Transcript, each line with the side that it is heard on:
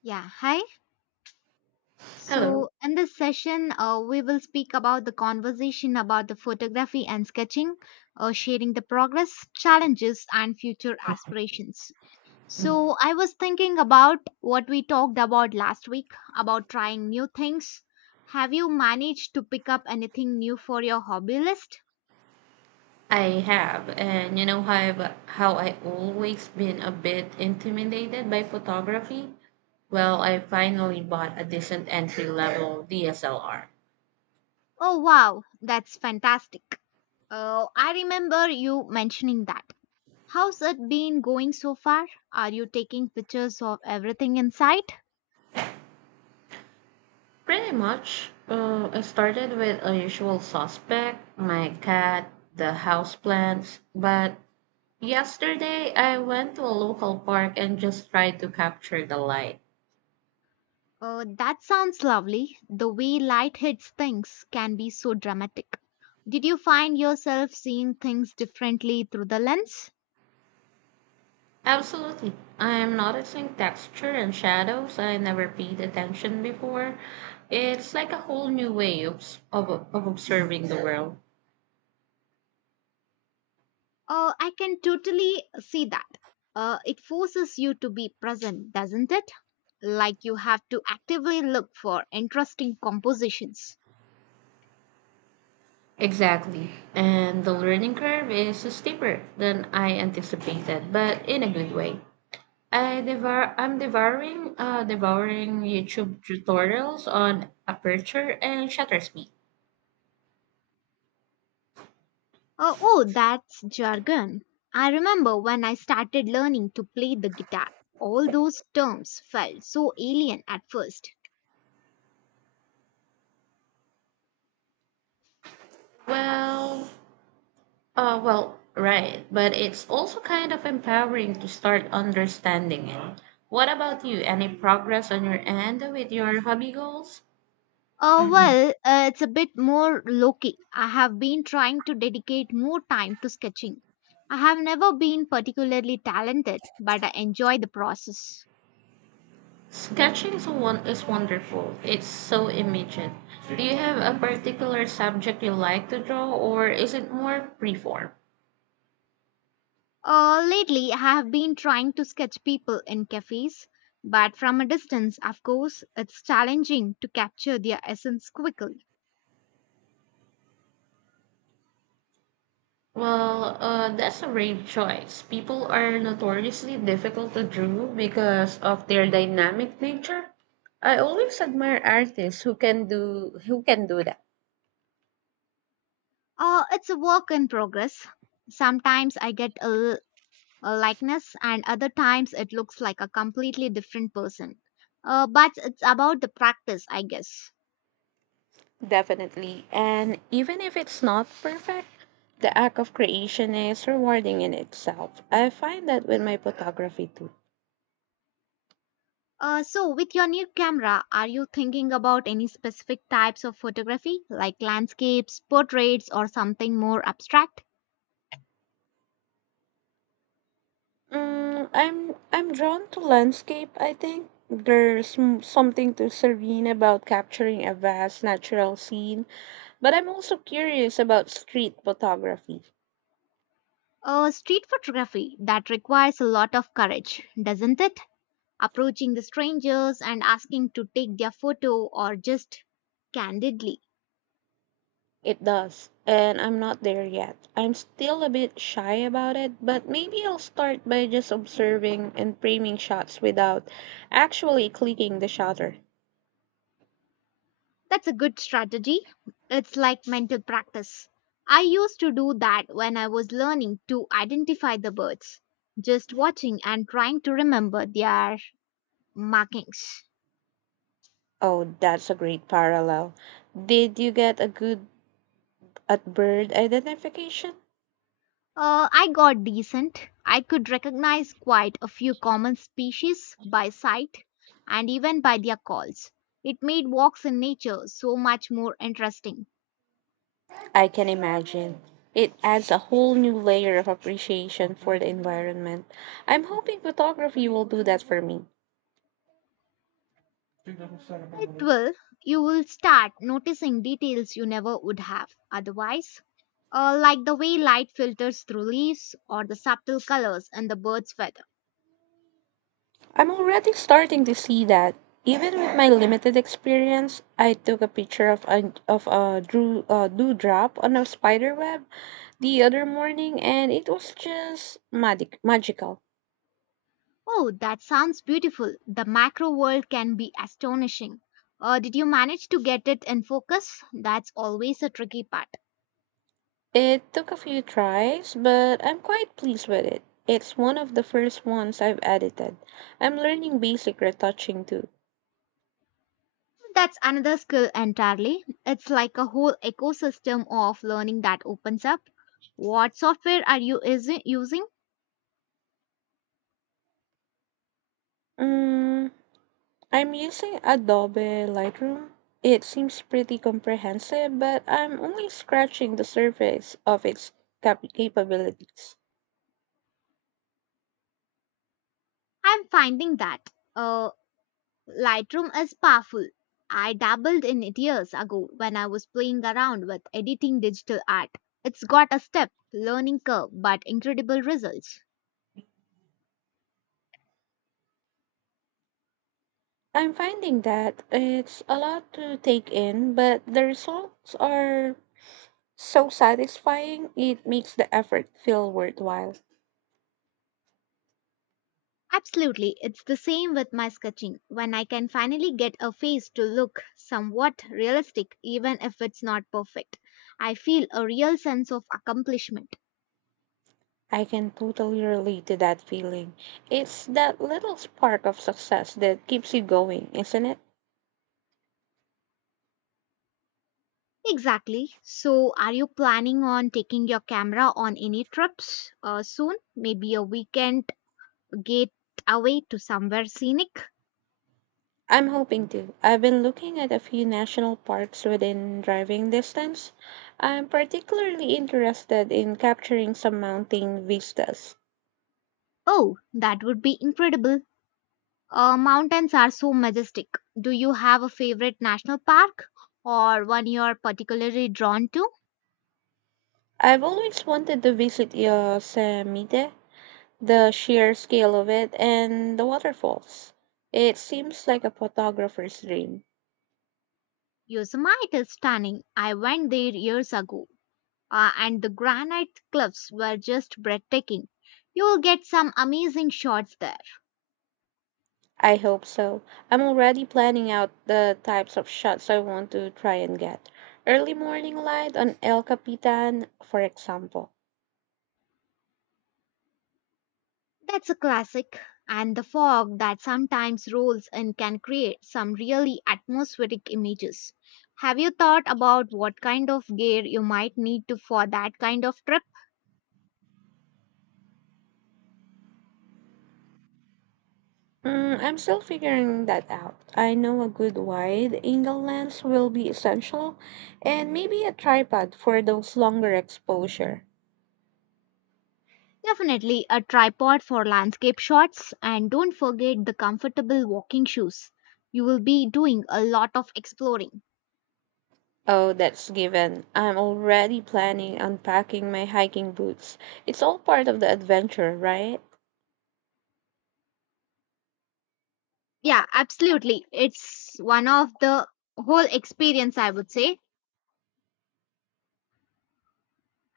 left: Yeah, hi.
right: Hello.
left: So, in this session, we will speak about the conversation about the photography and sketching, sharing the progress, challenges, and future aspirations. So, I was thinking about what we talked about last week about trying new things. Have you managed to pick up anything new for your hobby list?
right: I have, and you know how I always been a bit intimidated by photography. Well, I finally bought a decent entry level DSLR.
left: Oh, wow, that's fantastic. I remember you mentioning that. How's it been going so far? Are you taking pictures of everything in sight?
right: Pretty much, I started with a usual suspect, my cat, the houseplants, but yesterday I went to a local park and just tried to capture the light.
left: That sounds lovely. The way light hits things can be so dramatic. Did you find yourself seeing things differently through the lens?
right: Absolutely. I am noticing texture and shadows I never paid attention before. It's like a whole new way of observing the world.
left: I can totally see that. It forces you to be present, doesn't it? Like you have to actively look for interesting compositions.
right: Exactly. And the learning curve is steeper than I anticipated, but in a good way. I'm devouring YouTube tutorials on aperture and shutter speed.
left: Oh, that's jargon. I remember when I started learning to play the guitar. All those terms felt so alien at first.
right: Well, right. But it's also kind of empowering to start understanding it. What about you? Any progress on your end with your hobby goals?
left: Oh, well, it's a bit more low key. I have been trying to dedicate more time to sketching. I have never been particularly talented, but I enjoy the process.
right: Sketching is wonderful. It's so immediate. Do you have a particular subject you like to draw, or is it more preform?
left: Lately, I have been trying to sketch people in cafes, but from a distance, of course, it's challenging to capture their essence quickly.
right: Well, that's a brave choice. People are notoriously difficult to draw because of their dynamic nature. I always admire artists who can do that.
left: It's a work in progress. Sometimes I get a likeness, and other times it looks like a completely different person. But it's about the practice, I guess.
right: Definitely. And even if it's not perfect, the act of creation is rewarding in itself. I find that with my photography too.
left: So, with your new camera, are you thinking about any specific types of photography, like landscapes, portraits, or something more abstract?
right: I'm drawn to landscape, I think. There's something to serene about capturing a vast natural scene, but I'm also curious about street photography.
left: Street photography that requires a lot of courage, doesn't it? Approaching the strangers and asking to take their photo or just candidly.
right: It does, and I'm not there yet. I'm still a bit shy about it, but maybe I'll start by just observing and framing shots without actually clicking the shutter.
left: That's a good strategy. It's like mental practice. I used to do that when I was learning to identify the birds, just watching and trying to remember their markings.
right: Oh, that's a great parallel. Did you get a good at bird identification?
left: I got decent. I could recognize quite a few common species by sight and even by their calls. It made walks in nature so much more interesting.
right: I can imagine. It adds a whole new layer of appreciation for the environment. I'm hoping photography will do that for me.
left: It will, you will start noticing details you never would have otherwise, like the way light filters through leaves or the subtle colors in the bird's feather.
right: I'm already starting to see that. Even with my limited experience, I took a picture of a drew dewdrop on a spider web the other morning, and it was just magical.
left: Oh, that sounds beautiful. The macro world can be astonishing. Did you manage to get it in focus? That's always a tricky part.
right: It took a few tries, but I'm quite pleased with it. It's one of the first ones I've edited. I'm learning basic retouching too.
left: That's another skill entirely. It's like a whole ecosystem of learning that opens up. What software are you using?
right: Mm, I'm using Adobe Lightroom. It seems pretty comprehensive, but I'm only scratching the surface of its capabilities.
left: I'm finding that uh, Lightroom is powerful. I dabbled in it years ago when I was playing around with editing digital art. It's got a step learning curve but incredible results.
right: I'm finding that it's a lot to take in, but the results are so satisfying, it makes the effort feel worthwhile.
left: Absolutely, it's the same with my sketching. When I can finally get a face to look somewhat realistic, even if it's not perfect, I feel a real sense of accomplishment.
right: I can totally relate to that feeling. It's that little spark of success that keeps you going, isn't it?
left: Exactly. So, are you planning on taking your camera on any trips soon? Maybe a weekend get away to somewhere scenic?
right: I'm hoping to. I've been looking at a few national parks within driving distance. I'm particularly interested in capturing some mountain vistas.
left: Oh, that would be incredible. Mountains are so majestic. Do you have a favorite national park or one you're particularly drawn to?
right: I've always wanted to visit Yosemite, the sheer scale of it, and the waterfalls. It seems like a photographer's dream.
left: Yosemite is stunning. I went there years ago, and the granite cliffs were just breathtaking. You'll get some amazing shots there.
right: I hope so. I'm already planning out the types of shots I want to try and get. Early morning light on El Capitan, for example.
left: That's a classic. And the fog that sometimes rolls in can create some really atmospheric images. Have you thought about what kind of gear you might need to for that kind of trip?
right: I'm still figuring that out. I know a good wide angle lens will be essential, and maybe a tripod for those longer exposure.
left: Definitely a tripod for landscape shots and don't forget the comfortable walking shoes. You will be doing a lot of exploring.
right: Oh, that's given. I'm already planning on packing my hiking boots. It's all part of the adventure, right?
left: Yeah, absolutely. It's one of the whole experience, I would say.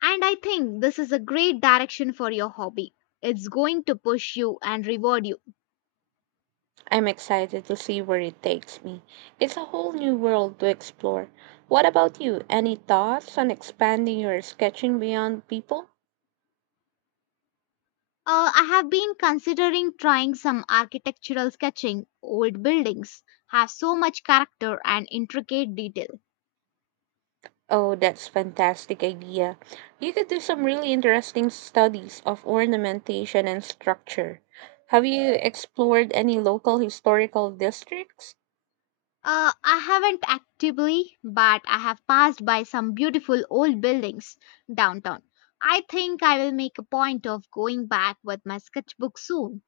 left: And I think this is a great direction for your hobby. It's going to push you and reward you.
right: I'm excited to see where it takes me. It's a whole new world to explore. What about you? Any thoughts on expanding your sketching beyond people?
left: I have been considering trying some architectural sketching. Old buildings have so much character and intricate detail.
right: Oh, that's fantastic idea. You could do some really interesting studies of ornamentation and structure. Have you explored any local historical districts?
left: I haven't actively, but I have passed by some beautiful old buildings downtown. I think I will make a point of going back with my sketchbook soon.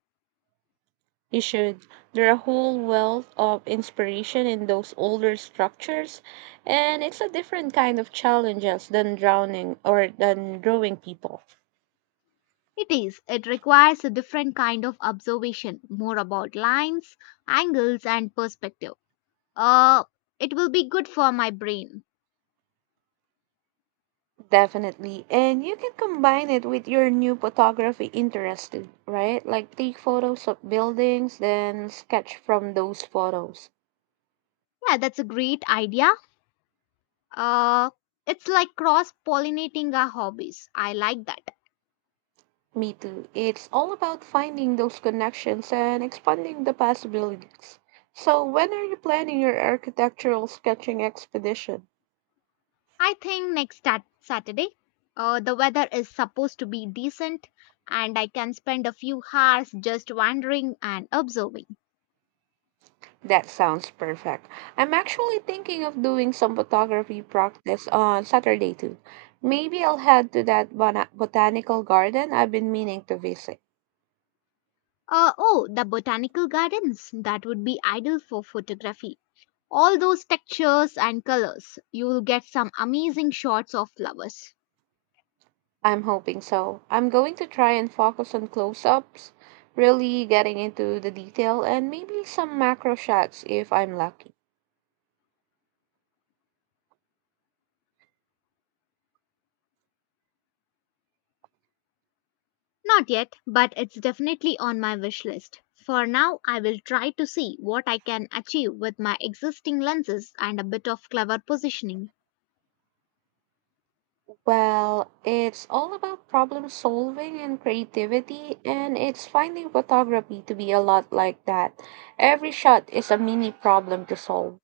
right: You should. There are a whole wealth of inspiration in those older structures, and it's a different kind of challenges than drowning or than drawing people.
left: It is. It requires a different kind of observation, more about lines, angles, and perspective. Uh, it will be good for my brain.
right: Definitely. And you can combine it with your new photography interest, right? Like take photos of buildings, then sketch from those photos.
left: Yeah, that's a great idea. Uh, it's like cross pollinating our hobbies. I like that.
right: Me too. It's all about finding those connections and expanding the possibilities. So, when are you planning your architectural sketching expedition?
left: I think next Saturday, the weather is supposed to be decent and I can spend a few hours just wandering and observing.
right: That sounds perfect. I'm actually thinking of doing some photography practice on Saturday too. Maybe I'll head to that botanical garden I've been meaning to visit.
left: Oh, the botanical gardens. That would be ideal for photography. All those textures and colors. You'll get some amazing shots of flowers.
right: I'm hoping so. I'm going to try and focus on close ups, really getting into the detail, and maybe some macro shots if I'm lucky.
left: Not yet, but it's definitely on my wish list. For now, I will try to see what I can achieve with my existing lenses and a bit of clever positioning.
right: Well, it's all about problem solving and creativity, and it's finding photography to be a lot like that. Every shot is a mini problem to solve.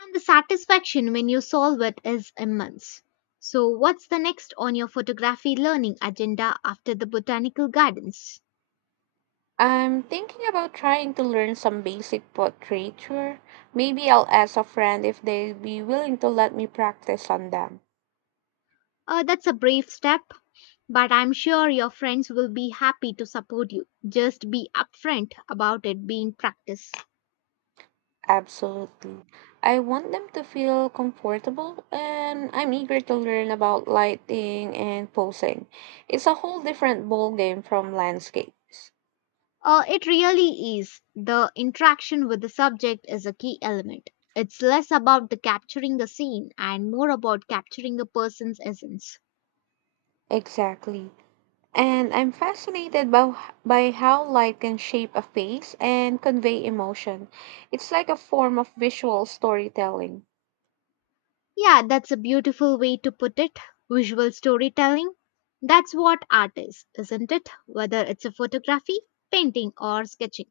left: And the satisfaction when you solve it is immense. So, what's the next on your photography learning agenda after the botanical gardens?
right: I'm thinking about trying to learn some basic portraiture. Maybe I'll ask a friend if they'd be willing to let me practice on them.
left: That's a brave step, but I'm sure your friends will be happy to support you. Just be upfront about it being practice.
right: Absolutely. I want them to feel comfortable and I'm eager to learn about lighting and posing. It's a whole different ballgame from landscapes.
left: It really is. The interaction with the subject is a key element. It's less about the capturing a scene and more about capturing a person's essence.
right: Exactly. And I'm fascinated by how light can shape a face and convey emotion. It's like a form of visual storytelling.
left: Yeah, that's a beautiful way to put it. Visual storytelling. That's what art is, isn't it? Whether it's a photography, painting, or sketching.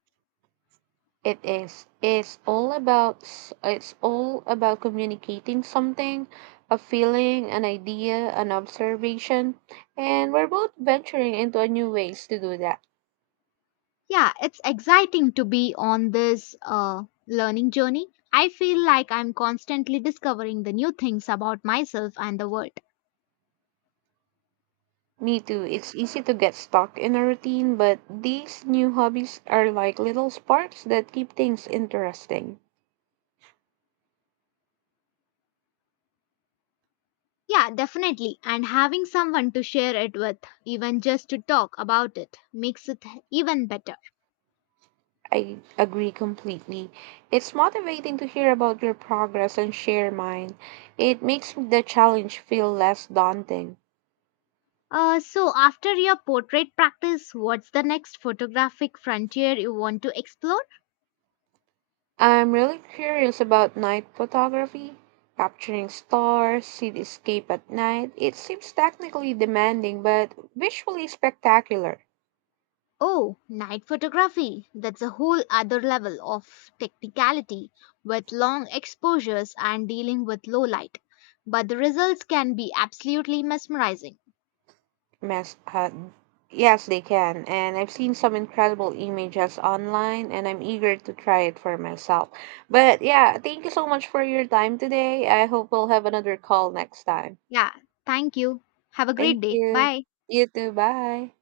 right: It is. It's all about communicating something, a feeling, an idea, an observation, and we're both venturing into a new ways to do that.
left: Yeah, it's exciting to be on this learning journey. I feel like I'm constantly discovering the new things about myself and the world.
right: Me too. It's easy to get stuck in a routine, but these new hobbies are like little sparks that keep things interesting.
left: Yeah, definitely. And having someone to share it with, even just to talk about it, makes it even better.
right: I agree completely. It's motivating to hear about your progress and share mine. It makes the challenge feel less daunting.
left: So, after your portrait practice, what's the next photographic frontier you want to explore?
right: I'm really curious about night photography, capturing stars, cityscape at night. It seems technically demanding, but visually spectacular.
left: Oh, night photography. That's a whole other level of technicality with long exposures and dealing with low light. But the results can be absolutely mesmerizing.
right: Mas- uh, yes, they can. And I've seen some incredible images online, and I'm eager to try it for myself. But yeah, thank you so much for your time today. I hope we'll have another call next time.
left: Yeah, thank you. Have a great
right: Thank
left: day.
right: you.
left: Bye.
right: You too. Bye.